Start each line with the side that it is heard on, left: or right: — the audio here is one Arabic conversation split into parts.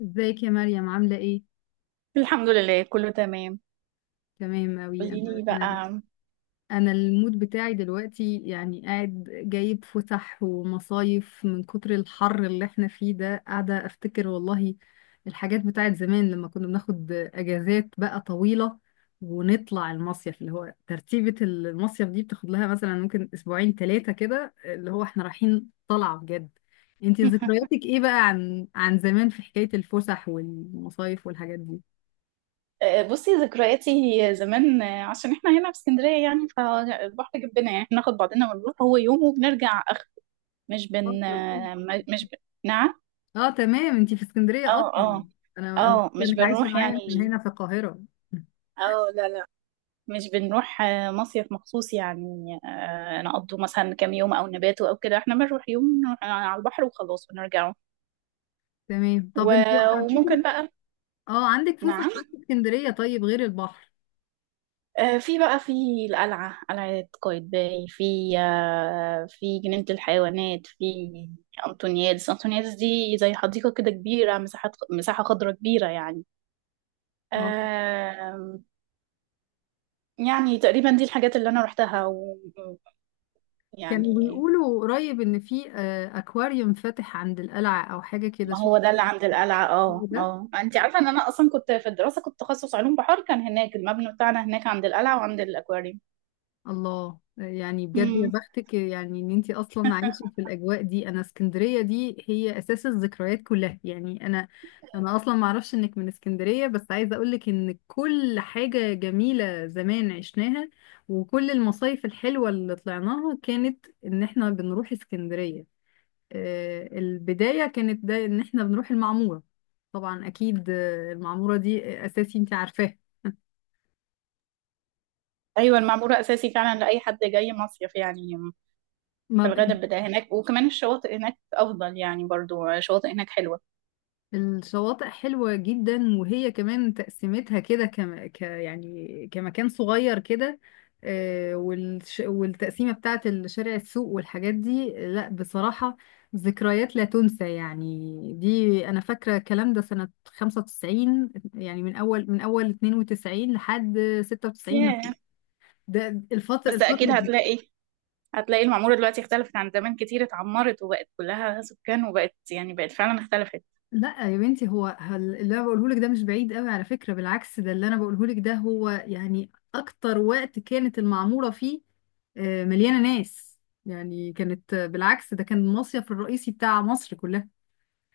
left: ازيك يا مريم، عاملة ايه؟
right: الحمد لله كله تمام.
left: تمام اوي،
right: قولي
left: انا
right: لي
left: انا
right: بقى.
left: انا المود بتاعي دلوقتي، يعني قاعد جايب فسح ومصايف من كتر الحر اللي احنا فيه ده، قاعدة افتكر والله الحاجات بتاعت زمان لما كنا بناخد اجازات بقى طويلة ونطلع المصيف. اللي هو ترتيبة المصيف دي بتاخد لها مثلا ممكن اسبوعين ثلاثة كده، اللي هو احنا رايحين طلعة بجد. انتي ذكرياتك ايه بقى عن زمان في حكاية الفسح والمصايف والحاجات دي؟
right: بصي ذكرياتي زمان. عشان احنا هنا في اسكندريه يعني فالبحر جنبنا يعني بناخد بعضنا ونروح هو يوم وبنرجع اخر. مش
left: اه،
right: بن
left: تمام.
right: آه، م- مش ب... نعم.
left: اه، تمام، انتي في اسكندرية
right: اه
left: اصلا.
right: اه
left: انا
right: اه،
left: فاكرة
right: مش
left: انك عايشة
right: بنروح
left: معايا
right: يعني.
left: هنا في القاهرة.
right: اه، لا، مش بنروح مصيف مخصوص يعني، نقضوا مثلا كام يوم او نباتوا او كده. احنا بنروح يوم نروح على البحر وخلاص ونرجعوا.
left: تمام، طب انتوا
right: وممكن
left: عندكم،
right: بقى.
left: اه، عندك فسح
right: نعم.
left: ايه في اسكندرية طيب غير البحر؟
right: في القلعة، قلعة قايتباي، في في جنينة الحيوانات، في أنطونيادس. أنطونيادس دي زي حديقة كده كبيرة، مساحة خضراء كبيرة يعني.
left: اه،
right: آم، يعني تقريبا دي الحاجات اللي أنا روحتها
left: كانوا
right: ويعني.
left: بيقولوا قريب ان في اكواريوم فاتح عند القلعة او حاجة كده،
right: ما
left: شفت؟
right: هو ده اللي عند القلعة. اه
left: ده
right: اه، انت عارفة ان انا اصلا كنت في الدراسة، كنت تخصص علوم بحر. كان هناك المبنى بتاعنا هناك عند القلعة وعند الاكواريوم.
left: الله، يعني بجد يا
right: مم.
left: بختك يعني ان انتي اصلا عايشه في الاجواء دي. انا اسكندريه دي هي اساس الذكريات كلها يعني. انا انا اصلا ما اعرفش انك من اسكندريه، بس عايزه اقولك ان كل حاجه جميله زمان عشناها، وكل المصايف الحلوه اللي طلعناها كانت ان احنا بنروح اسكندريه. البدايه كانت ده ان احنا بنروح المعموره. طبعا اكيد، المعموره دي اساسي انتي عارفاها.
right: ايوه، المعمورة اساسي فعلا لأي حد جاي مصيف يعني. في
left: ما
right: الغداء بتاع هناك، وكمان الشواطئ هناك أفضل يعني، برضو شواطئ هناك حلوة.
left: الشواطئ حلوة جدا، وهي كمان تقسيمتها كده يعني كمكان صغير كده. والتقسيمة بتاعت الشارع السوق والحاجات دي، لا بصراحة ذكريات لا تنسى يعني. دي أنا فاكرة الكلام ده سنة 95، يعني من أول 92 لحد 96.
right: ياه.
left: ده الفترة
right: بس
left: الفترة.
right: أكيد هتلاقي المعمورة دلوقتي اختلفت عن زمان كتير. اتعمرت وبقت كلها سكان، وبقت يعني بقت فعلا اختلفت.
left: لا يا بنتي، هو هل اللي انا بقوله لك ده مش بعيد قوي على فكرة، بالعكس، ده اللي انا بقوله لك ده هو يعني اكتر وقت كانت المعمورة فيه مليانة ناس. يعني كانت، بالعكس، ده كان المصيف الرئيسي بتاع مصر كلها.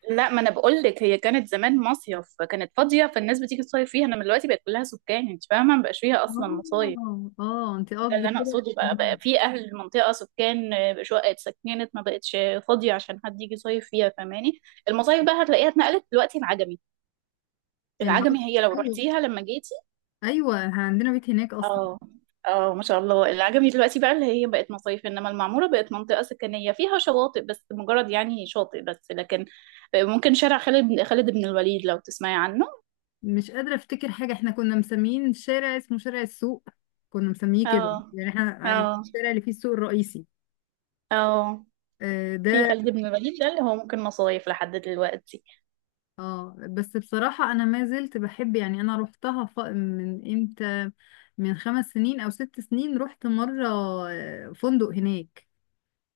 right: لا، ما انا بقول لك هي كانت زمان مصيف، كانت فاضية فالناس بتيجي تصيف فيها، انما دلوقتي بقت كلها سكان. انت فاهمة؟ مبقاش فيها اصلا مصايف.
left: اه، اه، انت
right: ده اللي
left: قصدك
right: انا
left: كده
right: اقصده. بقى في اهل المنطقة سكان، شقق اتسكنت، ما بقتش فاضية عشان حد يجي يصيف فيها. فاهماني؟ المصايف بقى هتلاقيها اتنقلت دلوقتي العجمي. العجمي
left: العكس.
right: هي لو
left: ايوه.
right: رحتيها لما جيت.
left: ايوه، عندنا بيت هناك اصلا.
right: اه اه، ما شاء الله. العجمي دلوقتي بقى اللي هي بقت مصايف، انما المعمورة بقت منطقة سكنية فيها شواطئ بس، مجرد يعني شاطئ بس. لكن ممكن شارع خالد بن، خالد بن الوليد لو تسمعي عنه.
left: مش قادرة افتكر حاجة. احنا كنا مسميين شارع اسمه شارع السوق، كنا مسميه كده،
right: اه
left: يعني احنا
right: اه
left: الشارع اللي فيه السوق الرئيسي.
right: اه، في
left: ده.
right: خالد بن الوليد ده اللي هو ممكن مصايف لحد دلوقتي.
left: اه، بس بصراحة أنا ما زلت بحب، يعني أنا روحتها من إمتى، من خمس سنين أو ست سنين رحت مرة. فندق هناك،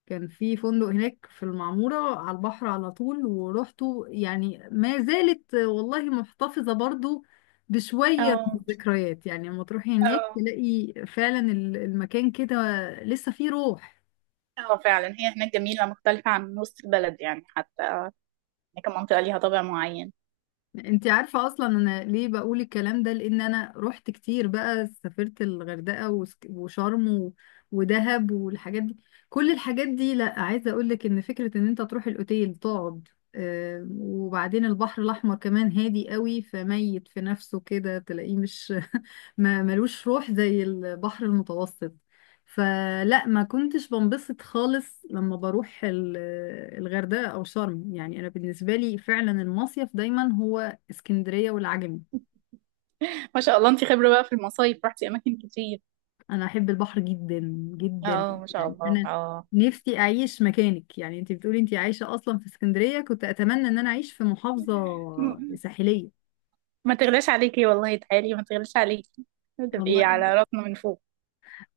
left: كان في فندق هناك في المعمورة على البحر على طول، ورحته، يعني ما زالت، والله محتفظة برضو بشوية من
right: اه
left: الذكريات. يعني لما تروحي هناك
right: اه
left: تلاقي فعلا المكان كده لسه فيه روح.
right: اه، فعلا هي هناك جميلة، مختلفة عن وسط البلد يعني. حتى هناك منطقة ليها طابع معين.
left: انت عارفة اصلا انا ليه بقول الكلام ده؟ لان انا رحت كتير بقى، سافرت الغردقة وشرم ودهب والحاجات دي. كل الحاجات دي، لا، عايزة اقولك ان فكرة ان انت تروح الاوتيل تقعد، وبعدين البحر الاحمر كمان هادي قوي، فميت في نفسه كده، تلاقيه مش ما ملوش روح زي البحر المتوسط. فلا، ما كنتش بنبسط خالص لما بروح الغردقة أو شرم. يعني أنا بالنسبة لي فعلا المصيف دايما هو اسكندرية والعجمي.
right: ما شاء الله، انت خبرة بقى في المصايف، رحتي أماكن كتير.
left: انا احب البحر جدا جدا.
right: اه، ما شاء
left: يعني
right: الله
left: انا
right: اه.
left: نفسي اعيش مكانك. يعني انت بتقولي انت عايشة اصلا في اسكندرية، كنت اتمنى ان انا اعيش في محافظة ساحلية.
right: ما تغلاش عليكي والله، تعالي، ما تغلاش عليكي، تبقي على
left: والله.
right: راسنا من فوق.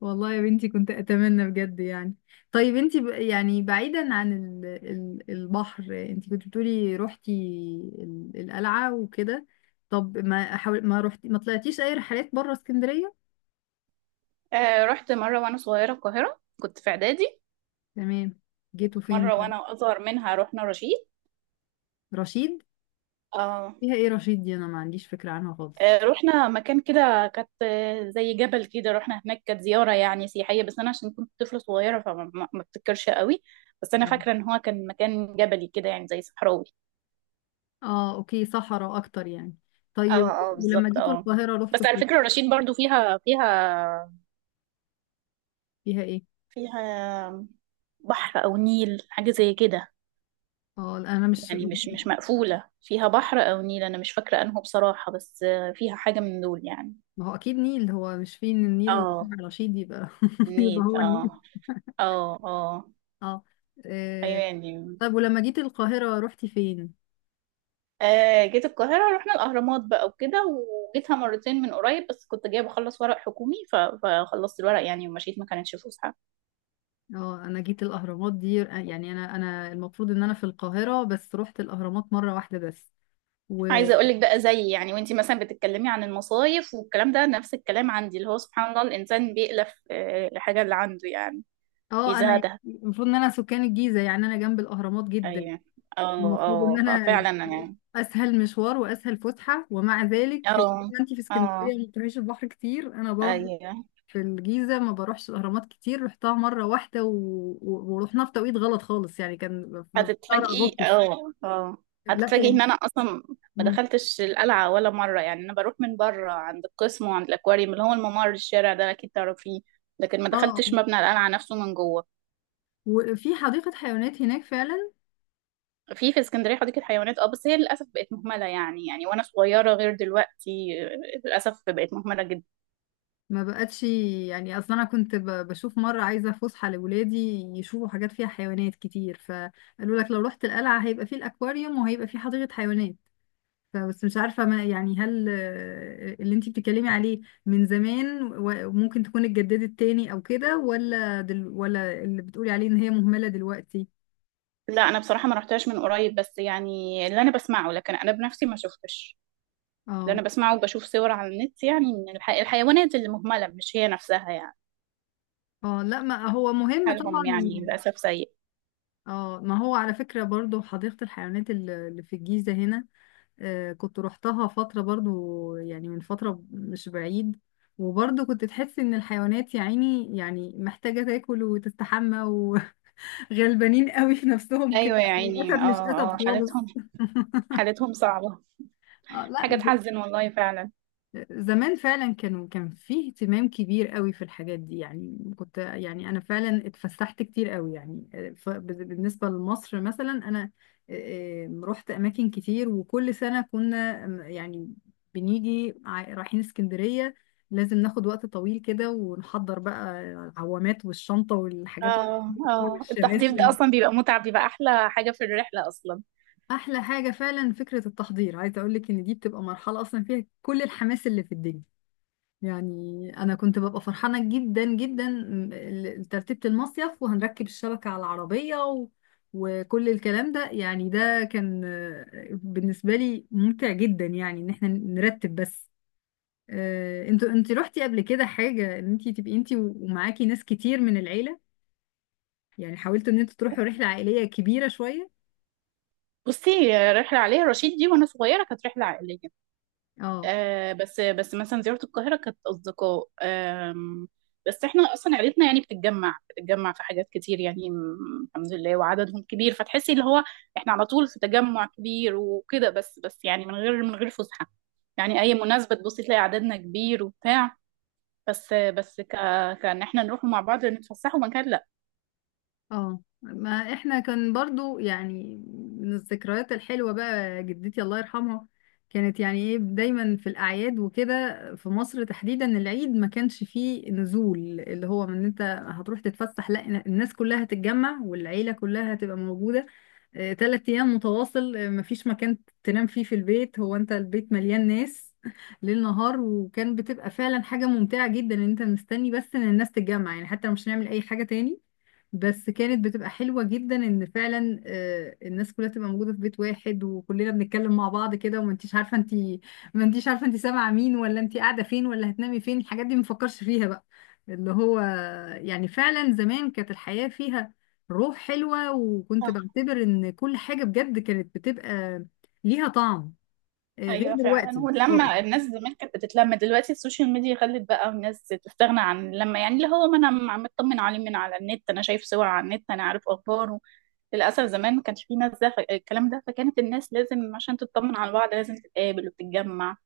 left: والله يا بنتي كنت اتمنى بجد يعني. طيب انت يعني بعيدا عن البحر، انت كنت بتقولي روحتي القلعة وكده. طب، ما روحتي، ما طلعتيش اي رحلات بره اسكندرية؟
right: آه رحت مرة وأنا صغيرة القاهرة، كنت في إعدادي.
left: تمام. جيتوا فين
right: مرة
left: بقى؟
right: وأنا أصغر منها رحنا رشيد.
left: رشيد.
right: آه.
left: فيها ايه رشيد دي؟ انا ما عنديش فكرة عنها خالص.
right: رحنا مكان كده، كانت زي جبل كده، رحنا هناك، كانت زيارة يعني سياحية. بس أنا عشان كنت طفلة صغيرة فما ما ما افتكرش قوي. بس أنا
left: نعم.
right: فاكرة إن هو كان مكان جبلي كده يعني زي صحراوي.
left: اه، اوكي، صحراء اكتر يعني. طيب
right: اه اه
left: ولما
right: بالظبط
left: جيتوا
right: اه.
left: القاهرة رحتوا
right: بس على
left: فين؟
right: فكرة رشيد برضو فيها فيها
left: فيها ايه؟
right: فيها بحر أو نيل حاجة زي كده
left: اه، لا، انا مش.
right: يعني، مش مقفولة، فيها بحر أو نيل. أنا مش فاكرة أنه بصراحة، بس فيها حاجة من دول يعني.
left: ما هو اكيد نيل. هو مش فيه ان النيل، لو
right: اه،
left: فيه رشيد يبقى يبقى
right: النيل.
left: هو النيل.
right: اه اه اه،
left: اه.
right: أيوة
left: آه.
right: يعني.
left: طيب ولما جيت القاهرة رحتي فين؟
right: آه جيت القاهرة رحنا الأهرامات بقى وكده، وجيتها مرتين من قريب بس كنت جاية بخلص ورق حكومي، فخلصت الورق يعني ومشيت، ما كانتش فسحة.
left: اه، انا جيت الاهرامات دي، يعني انا المفروض ان انا في القاهرة، بس رحت الاهرامات مرة واحدة بس. و.
right: عايزة أقولك بقى زي يعني، وانتي مثلا بتتكلمي عن المصايف والكلام ده، نفس الكلام عندي اللي هو سبحان الله الإنسان بيألف الحاجة اللي عنده يعني،
left: اه،
right: بيزهدها.
left: المفروض ان انا سكان الجيزة، يعني انا جنب الاهرامات جدا.
right: أيوة. اه
left: المفروض
right: اه
left: ان انا
right: ففعلا يعني.
left: اسهل مشوار واسهل فسحه، ومع ذلك
right: اه
left: زي ما انت في
right: اه
left: اسكندريه ما بتروحيش البحر كتير، انا برضو
right: ايوه.
left: في الجيزه ما بروحش الاهرامات كتير، رحتها مره واحده ورحنا في توقيت غلط خالص، يعني كان في شهر
right: هتتفاجئي
left: اغسطس.
right: اه اه،
left: لا
right: هتتفاجئي
left: يعني.
right: ان انا اصلا ما
left: مم.
right: دخلتش القلعه ولا مره يعني. انا بروح من بره عند القسم وعند الاكواريوم، اللي هو الممر الشارع ده اكيد تعرفيه، لكن ما
left: اه. آه.
right: دخلتش مبنى القلعه نفسه من جوه.
left: وفي حديقه حيوانات هناك فعلا؟
right: في في اسكندريه حديقه حيوانات اه، بس هي للاسف بقت مهمله يعني، يعني وانا صغيره غير دلوقتي. للاسف بقت مهمله جدا.
left: ما بقتش يعني، اصلا انا كنت بشوف مره عايزه فسحه لاولادي يشوفوا حاجات فيها حيوانات كتير، فقالوا لك لو رحت القلعه هيبقى فيه الاكواريوم وهيبقى فيه حديقه حيوانات. فبس مش عارفة، ما يعني هل، اللي انتي بتتكلمي عليه من زمان وممكن تكون اتجددت تاني او كده، ولا ولا اللي بتقولي عليه ان هي مهملة دلوقتي؟
right: لا، انا بصراحه ما رحتهاش من قريب، بس يعني اللي انا بسمعه، لكن انا بنفسي ما شفتش. اللي انا
left: اه،
right: بسمعه وبشوف صور على النت يعني من الحيوانات اللي مهملة، مش هي نفسها يعني
left: اه، لا، ما هو مهم
right: حالهم،
left: طبعا.
right: يعني للاسف سيء.
left: اه، ما هو على فكرة برضو حديقة الحيوانات اللي في الجيزة هنا، كنت روحتها فترة برضو، يعني من فترة مش بعيد. وبرضو كنت تحس ان الحيوانات يا عيني يعني محتاجة تاكل وتستحمى، غلبانين قوي في نفسهم كده.
right: ايوه يا عيني
left: الاسد
right: اه
left: مش
right: اه،
left: اسد خالص.
right: حالتهم، حالتهم صعبة،
left: اه، لا،
right: حاجة
left: ب-.
right: تحزن والله فعلا.
left: زمان فعلا كان فيه اهتمام كبير قوي في الحاجات دي، يعني كنت، يعني انا فعلا اتفسحت كتير قوي يعني، بالنسبه لمصر مثلا، انا رحت اماكن كتير، وكل سنه كنا، يعني بنيجي رايحين اسكندريه، لازم ناخد وقت طويل كده ونحضر بقى العوامات والشنطه والحاجات
right: اه
left: الطويلة
right: اه، التحضير ده
left: والشماسي.
right: اصلا بيبقى متعب، بيبقى احلى حاجة في الرحلة اصلا.
left: احلى حاجه فعلا فكره التحضير، عايزه اقول لك ان دي بتبقى مرحله اصلا فيها كل الحماس اللي في الدنيا. يعني انا كنت ببقى فرحانه جدا جدا ترتيبه المصيف، وهنركب الشبكه على العربيه وكل الكلام ده. يعني ده كان، بالنسبه لي ممتع جدا يعني، ان احنا نرتب بس. انت رحتي قبل كده حاجه، ان انت تبقي انت ومعاكي ناس كتير من العيله؟ يعني حاولتوا ان انتوا تروحوا رحله عائليه كبيره شويه؟
right: بصي، رحلة عليها رشيد دي وانا صغيرة كانت رحلة عائلية.
left: اه،
right: آه بس بس مثلا زيارة القاهرة كانت أصدقاء. بس احنا أصلا عيلتنا يعني بتتجمع في حاجات كتير يعني، الحمد لله وعددهم كبير، فتحسي اللي هو احنا على طول في تجمع كبير وكده، بس بس يعني من غير من غير فسحة يعني، أي مناسبة تبصي تلاقي عددنا كبير وبتاع، بس كأن احنا نروح مع بعض نتفسحوا مكان.
left: اه، ما احنا كان برضو يعني من الذكريات الحلوة بقى، جدتي الله يرحمها كانت يعني ايه، دايما في الاعياد وكده، في مصر تحديدا العيد ما كانش فيه نزول اللي هو من انت هتروح تتفسح، لا، الناس كلها هتتجمع والعيلة كلها هتبقى موجودة، تلات ايام متواصل. مفيش مكان تنام فيه في البيت، هو انت البيت مليان ناس ليل نهار. وكان بتبقى فعلا حاجة ممتعة جدا ان انت مستني بس ان الناس تتجمع، يعني حتى لو مش هنعمل اي حاجة تاني، بس كانت بتبقى حلوة جدا ان فعلا، الناس كلها تبقى موجودة في بيت واحد، وكلنا بنتكلم مع بعض كده، وما انتيش عارفة انتي ما انتيش عارفة انتي سامعة مين، ولا انتي قاعدة فين، ولا هتنامي فين. الحاجات دي مفكرش فيها بقى، اللي هو. يعني فعلا زمان كانت الحياة فيها روح حلوة، وكنت
right: لا.
left: بعتبر ان كل حاجة بجد كانت بتبقى ليها طعم، غير
right: ايوه فعلا،
left: دلوقتي خالص.
right: ولما الناس زمان كانت بتتلم، دلوقتي السوشيال ميديا خلت بقى الناس تستغنى عن اللمه يعني، اللي هو ما انا مطمن عليه من على النت، انا شايف صور على النت، انا عارف اخباره. للاسف زمان ما كانش في ناس ده، الكلام ده، فكانت الناس لازم عشان تطمن على بعض لازم تتقابل وتتجمع.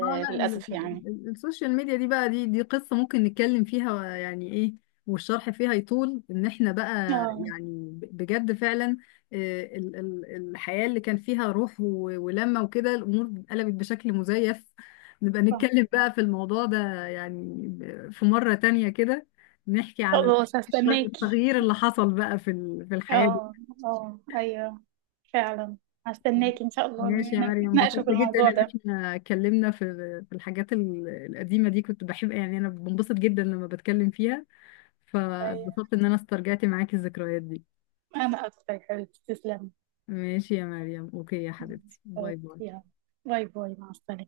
left: اه، لا،
right: للاسف يعني.
left: السوشيال ميديا دي بقى، دي قصة ممكن نتكلم فيها، يعني ايه والشرح فيها يطول، ان احنا بقى،
right: اه
left: يعني بجد فعلا، الحياة اللي كان فيها روح ولمة وكده، الامور قلبت بشكل مزيف. نبقى
right: آه.
left: نتكلم بقى في الموضوع ده، يعني في مرة تانية كده، نحكي على
right: خلاص، هستناكي.
left: التغيير اللي حصل بقى في في الحياة.
right: اه اه ايوه فعلا، هستناكي ان شاء الله
left: ماشي يا مريم،
right: نتناقشوا
left: انبسطت
right: في
left: جدا
right: الموضوع
left: ان
right: ده.
left: احنا اتكلمنا في الحاجات القديمة دي. كنت بحب، يعني انا بنبسط جدا لما بتكلم فيها،
right: ايوه،
left: فاتبسطت ان انا استرجعت معاكي الذكريات دي.
right: انا اكتر يا حبيبتي، تسلمي.
left: ماشي يا مريم، اوكي يا حبيبتي، باي
right: أوكي،
left: باي.
right: يلا، باي باي، مع السلامة.